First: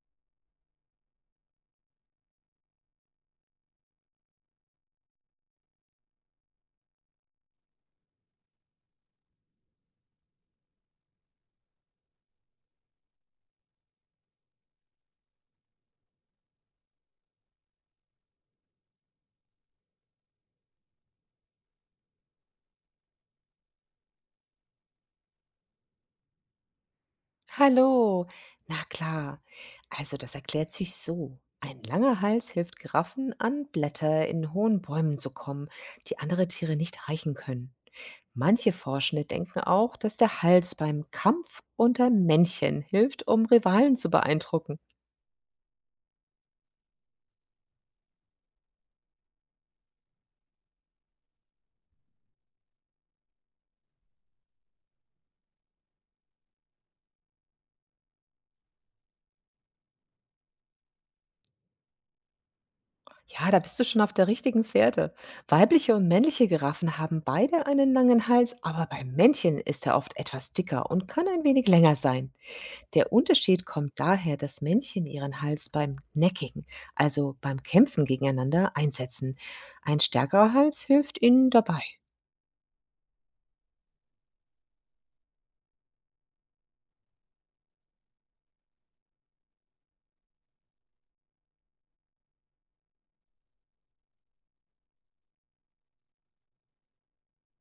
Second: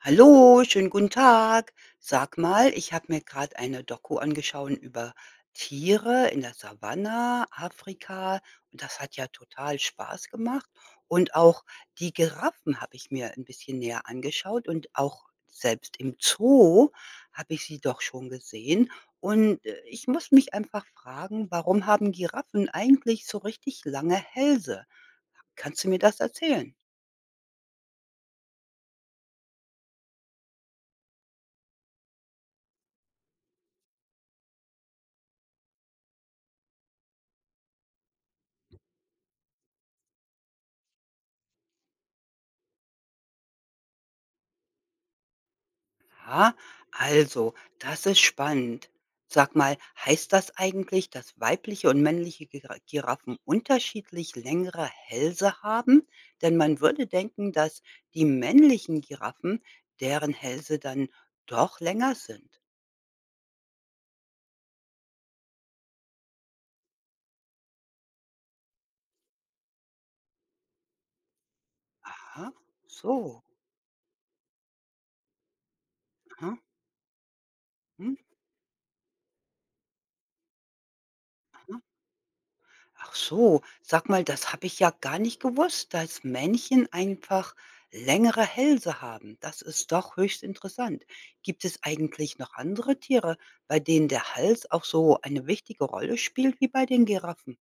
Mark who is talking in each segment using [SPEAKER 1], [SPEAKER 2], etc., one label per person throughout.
[SPEAKER 1] Hallo, schönen guten Tag. Sag mal, ich habe mir gerade eine Doku angeschaut über Tiere in der Savanne, Afrika. Und das hat ja total Spaß gemacht. Und auch die Giraffen habe ich mir ein bisschen näher angeschaut und auch selbst im Zoo habe ich sie doch schon gesehen. Ich muss mich einfach fragen, warum haben Giraffen eigentlich so richtig lange Hälse? Kannst du mir das erzählen?
[SPEAKER 2] Hallo. Na klar. Also das erklärt sich so. Ein langer Hals hilft Giraffen an Blätter in hohen Bäumen zu kommen, die andere Tiere nicht erreichen können. Manche Forschende denken auch, dass der Hals beim Kampf unter Männchen hilft, um Rivalen zu beeindrucken.
[SPEAKER 1] Ja, also, das ist spannend. Sag mal, heißt das eigentlich, dass weibliche und männliche Giraffen unterschiedlich längere Hälse haben? Denn man würde denken, dass die männlichen Giraffen, deren Hälse dann doch länger sind.
[SPEAKER 2] Ja, da bist du schon auf der richtigen Fährte. Weibliche und männliche Giraffen haben beide einen langen Hals, aber beim Männchen ist er oft etwas dicker und kann ein wenig länger sein.
[SPEAKER 1] Aha,
[SPEAKER 2] Der
[SPEAKER 1] so.
[SPEAKER 2] Unterschied kommt daher, dass Männchen ihren Hals beim
[SPEAKER 1] Aha.
[SPEAKER 2] Necking, also beim Kämpfen
[SPEAKER 1] Hm.
[SPEAKER 2] gegeneinander, einsetzen. Ein stärkerer Hals hilft ihnen dabei.
[SPEAKER 1] Ach so, sag mal, das habe ich ja gar nicht gewusst, dass Männchen einfach längere Hälse haben. Das ist doch höchst interessant. Gibt es eigentlich noch andere Tiere, bei denen der Hals auch so eine wichtige Rolle spielt wie bei den Giraffen?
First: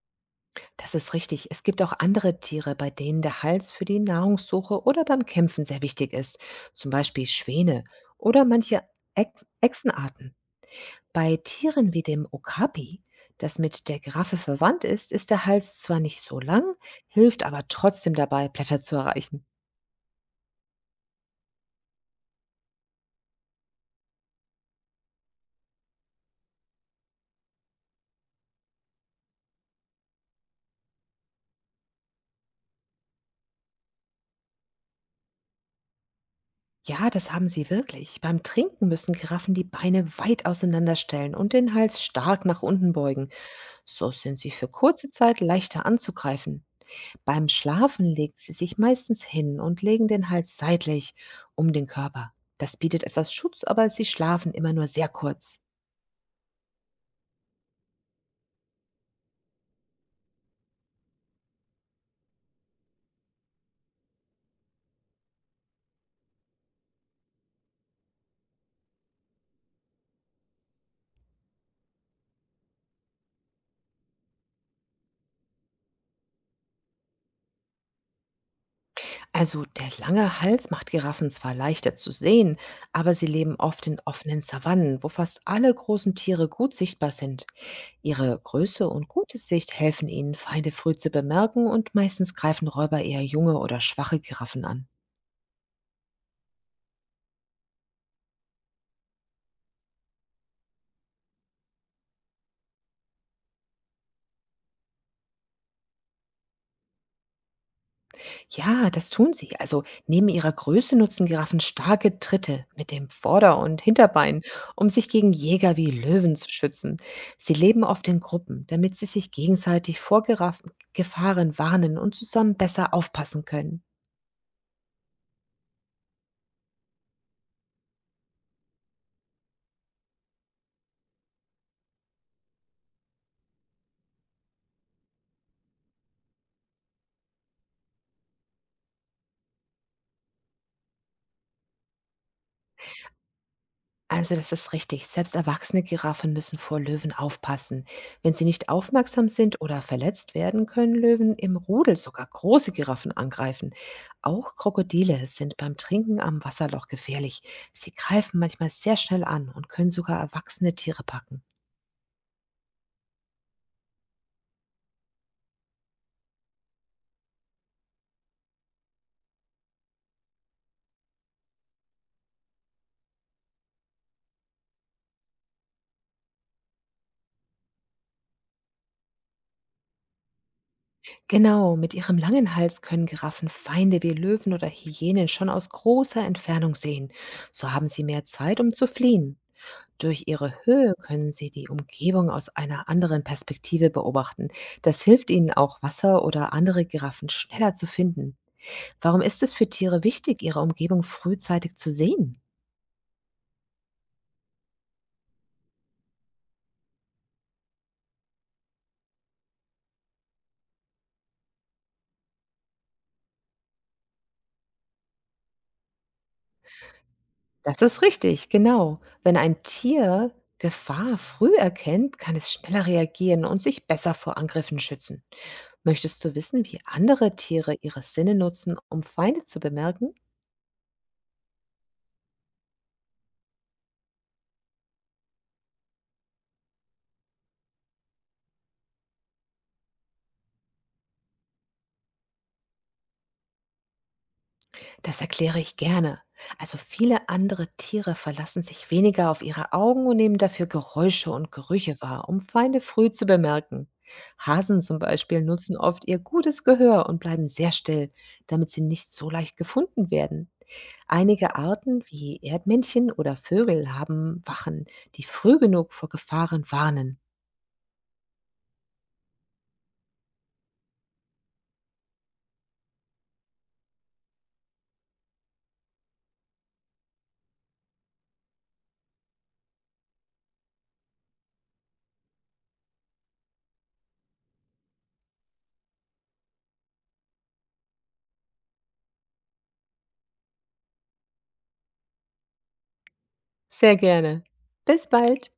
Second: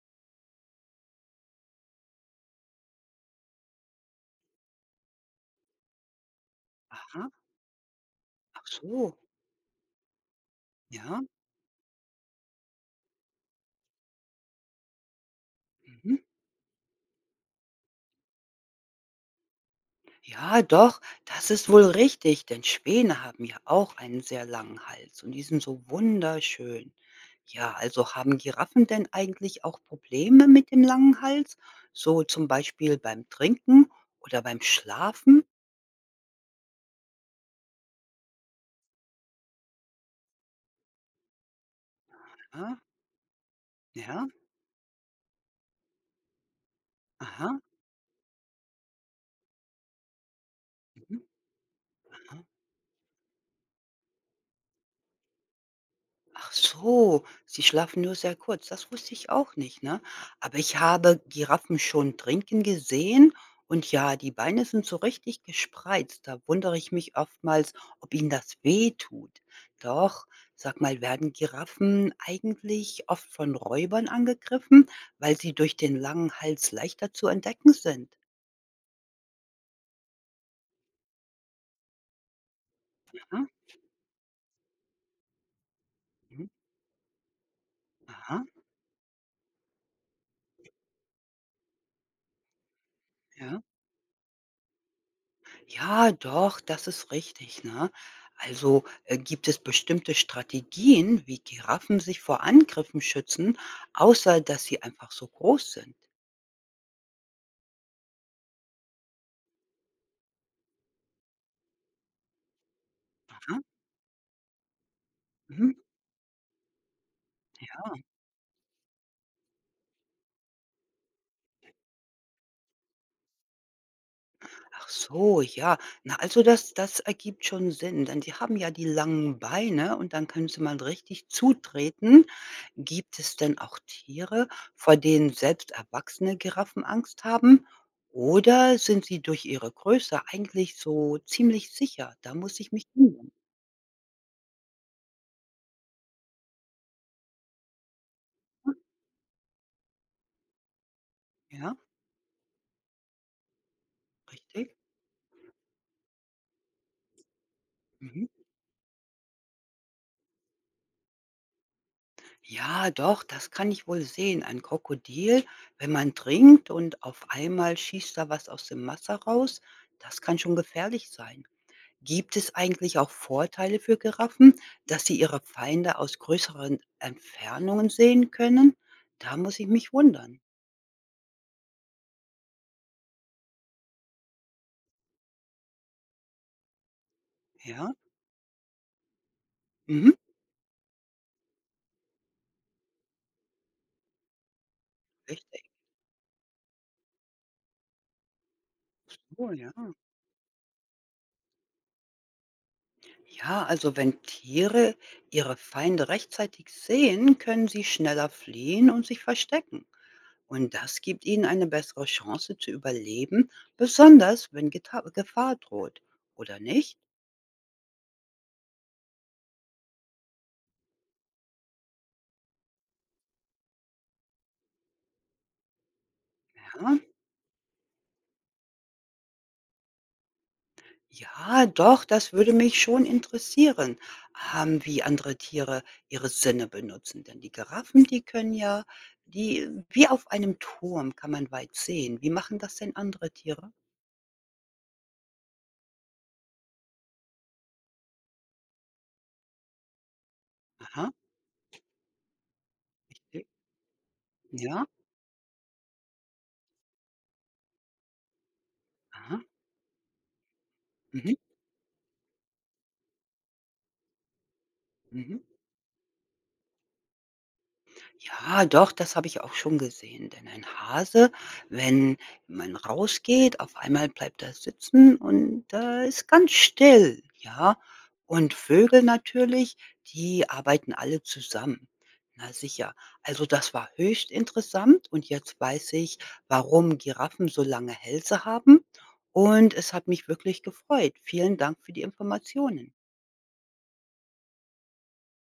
[SPEAKER 2] Das ist richtig. Es gibt auch andere Tiere, bei denen der Hals für die Nahrungssuche oder beim Kämpfen sehr wichtig ist, zum Beispiel
[SPEAKER 1] Aha,
[SPEAKER 2] Schwäne oder
[SPEAKER 1] ach
[SPEAKER 2] manche
[SPEAKER 1] so,
[SPEAKER 2] Ex Echsenarten.
[SPEAKER 1] ja.
[SPEAKER 2] Bei Tieren wie dem Okapi, das mit der Giraffe verwandt ist, ist der Hals zwar
[SPEAKER 1] Mhm.
[SPEAKER 2] nicht so lang, hilft aber trotzdem dabei, Blätter zu erreichen.
[SPEAKER 1] Ja, doch, das ist wohl richtig, denn Späne haben ja auch einen sehr langen Hals und die sind so wunderschön. Ja, also haben Giraffen denn eigentlich auch Probleme mit dem langen Hals? So zum Beispiel beim Trinken oder beim Schlafen?
[SPEAKER 2] Ja, das haben sie wirklich. Beim Trinken müssen Giraffen die Beine weit auseinanderstellen und den Hals stark nach
[SPEAKER 1] Ja,
[SPEAKER 2] unten beugen. So
[SPEAKER 1] ja,
[SPEAKER 2] sind sie für kurze Zeit leichter anzugreifen. Beim
[SPEAKER 1] aha.
[SPEAKER 2] Schlafen legen sie sich meistens hin und legen den Hals seitlich
[SPEAKER 1] Mhm.
[SPEAKER 2] um den Körper. Das bietet etwas Schutz, aber sie schlafen immer nur sehr kurz.
[SPEAKER 1] Ach so, sie schlafen nur sehr kurz. Das wusste ich auch nicht, ne? Aber ich habe Giraffen schon trinken gesehen und ja, die Beine sind so richtig gespreizt. Da wundere ich mich oftmals, ob ihnen das wehtut. Doch, sag mal, werden Giraffen eigentlich oft von Räubern angegriffen, weil sie durch den langen Hals leichter zu entdecken sind?
[SPEAKER 2] Also der lange Hals macht Giraffen zwar leichter zu sehen, aber sie
[SPEAKER 1] Aha,
[SPEAKER 2] leben oft in offenen Savannen, wo fast alle großen Tiere
[SPEAKER 1] mhm,
[SPEAKER 2] gut sichtbar sind. Ihre
[SPEAKER 1] aha,
[SPEAKER 2] Größe und gute Sicht helfen ihnen, Feinde früh zu bemerken, und meistens greifen Räuber eher junge
[SPEAKER 1] ja.
[SPEAKER 2] oder schwache Giraffen an.
[SPEAKER 1] Ja, doch, das ist richtig, ne? Gibt es bestimmte Strategien, wie Giraffen sich vor Angriffen schützen, außer dass sie einfach so groß sind?
[SPEAKER 2] Ja, das tun sie. Also neben ihrer Größe nutzen Giraffen starke Tritte mit dem Vorder-
[SPEAKER 1] Aha,
[SPEAKER 2] und Hinterbein, um sich gegen
[SPEAKER 1] mhm,
[SPEAKER 2] Jäger wie Löwen zu schützen. Sie leben
[SPEAKER 1] ja.
[SPEAKER 2] oft in Gruppen, damit sie sich gegenseitig vor Giraffen Gefahren warnen und zusammen besser aufpassen können.
[SPEAKER 1] Ach so, ja. Na, also das ergibt schon Sinn, denn die haben ja die langen Beine und dann können sie mal richtig zutreten. Gibt es denn auch Tiere, vor denen selbst erwachsene Giraffen Angst haben? Oder sind sie durch ihre Größe eigentlich so ziemlich sicher? Da muss ich mich wundern.
[SPEAKER 2] Also, das ist richtig. Selbst erwachsene Giraffen müssen vor Löwen aufpassen. Wenn sie nicht aufmerksam sind oder verletzt werden, können Löwen im
[SPEAKER 1] Ja,
[SPEAKER 2] Rudel sogar große Giraffen angreifen. Auch
[SPEAKER 1] richtig.
[SPEAKER 2] Krokodile sind beim Trinken am Wasserloch gefährlich. Sie
[SPEAKER 1] Mhm.
[SPEAKER 2] greifen manchmal sehr schnell an und können sogar erwachsene Tiere packen.
[SPEAKER 1] Ja, doch, das kann ich wohl sehen. Ein Krokodil, wenn man trinkt und auf einmal schießt da was aus dem Wasser raus, das kann schon gefährlich sein. Gibt es eigentlich auch Vorteile für Giraffen, dass sie ihre Feinde aus größeren Entfernungen sehen können? Da muss ich mich wundern.
[SPEAKER 2] Genau, mit ihrem langen Hals können Giraffen Feinde wie Löwen oder Hyänen schon aus großer Entfernung sehen. So haben
[SPEAKER 1] Ja,
[SPEAKER 2] sie mehr Zeit, um zu fliehen.
[SPEAKER 1] mhm,
[SPEAKER 2] Durch ihre Höhe können sie die Umgebung aus einer anderen Perspektive beobachten. Das hilft ihnen
[SPEAKER 1] richtig.
[SPEAKER 2] auch, Wasser oder andere Giraffen schneller zu finden. Warum ist
[SPEAKER 1] Oh,
[SPEAKER 2] es für
[SPEAKER 1] ja.
[SPEAKER 2] Tiere wichtig, ihre Umgebung frühzeitig zu sehen?
[SPEAKER 1] Ja, also wenn Tiere ihre Feinde rechtzeitig sehen, können sie schneller fliehen und sich verstecken. Und das gibt ihnen eine bessere Chance zu überleben, besonders wenn Geta Gefahr droht. Oder nicht?
[SPEAKER 2] Das ist richtig, genau. Wenn ein Tier Gefahr früh erkennt, kann es schneller reagieren und sich besser vor Angriffen schützen. Möchtest du wissen, wie
[SPEAKER 1] Ja.
[SPEAKER 2] andere Tiere ihre Sinne nutzen, um Feinde zu bemerken?
[SPEAKER 1] Ja, doch, das würde mich schon interessieren, wie andere Tiere ihre Sinne benutzen. Denn die Giraffen, die können ja die wie auf einem Turm kann man weit sehen. Wie machen das denn andere Tiere?
[SPEAKER 2] Das erkläre ich gerne. Also viele andere Tiere verlassen sich weniger auf ihre Augen und nehmen dafür
[SPEAKER 1] Aha,
[SPEAKER 2] Geräusche und Gerüche wahr, um Feinde früh zu
[SPEAKER 1] richtig.
[SPEAKER 2] bemerken. Hasen
[SPEAKER 1] Ja,
[SPEAKER 2] zum Beispiel nutzen oft ihr gutes Gehör und bleiben sehr still, damit sie nicht so
[SPEAKER 1] aha.
[SPEAKER 2] leicht gefunden werden.
[SPEAKER 1] Mhm,
[SPEAKER 2] Einige Arten wie Erdmännchen oder Vögel haben Wachen, die
[SPEAKER 1] mhm.
[SPEAKER 2] früh genug vor Gefahren warnen.
[SPEAKER 1] Ja, doch, das habe ich auch schon gesehen. Denn ein Hase, wenn man rausgeht, auf einmal bleibt er sitzen und ist ganz still, ja. Und Vögel natürlich, die arbeiten alle zusammen. Na sicher. Also das war höchst interessant und jetzt weiß ich, warum Giraffen so lange Hälse haben. Und es hat mich wirklich gefreut. Vielen Dank für die Informationen.
[SPEAKER 2] Sehr gerne. Bis bald.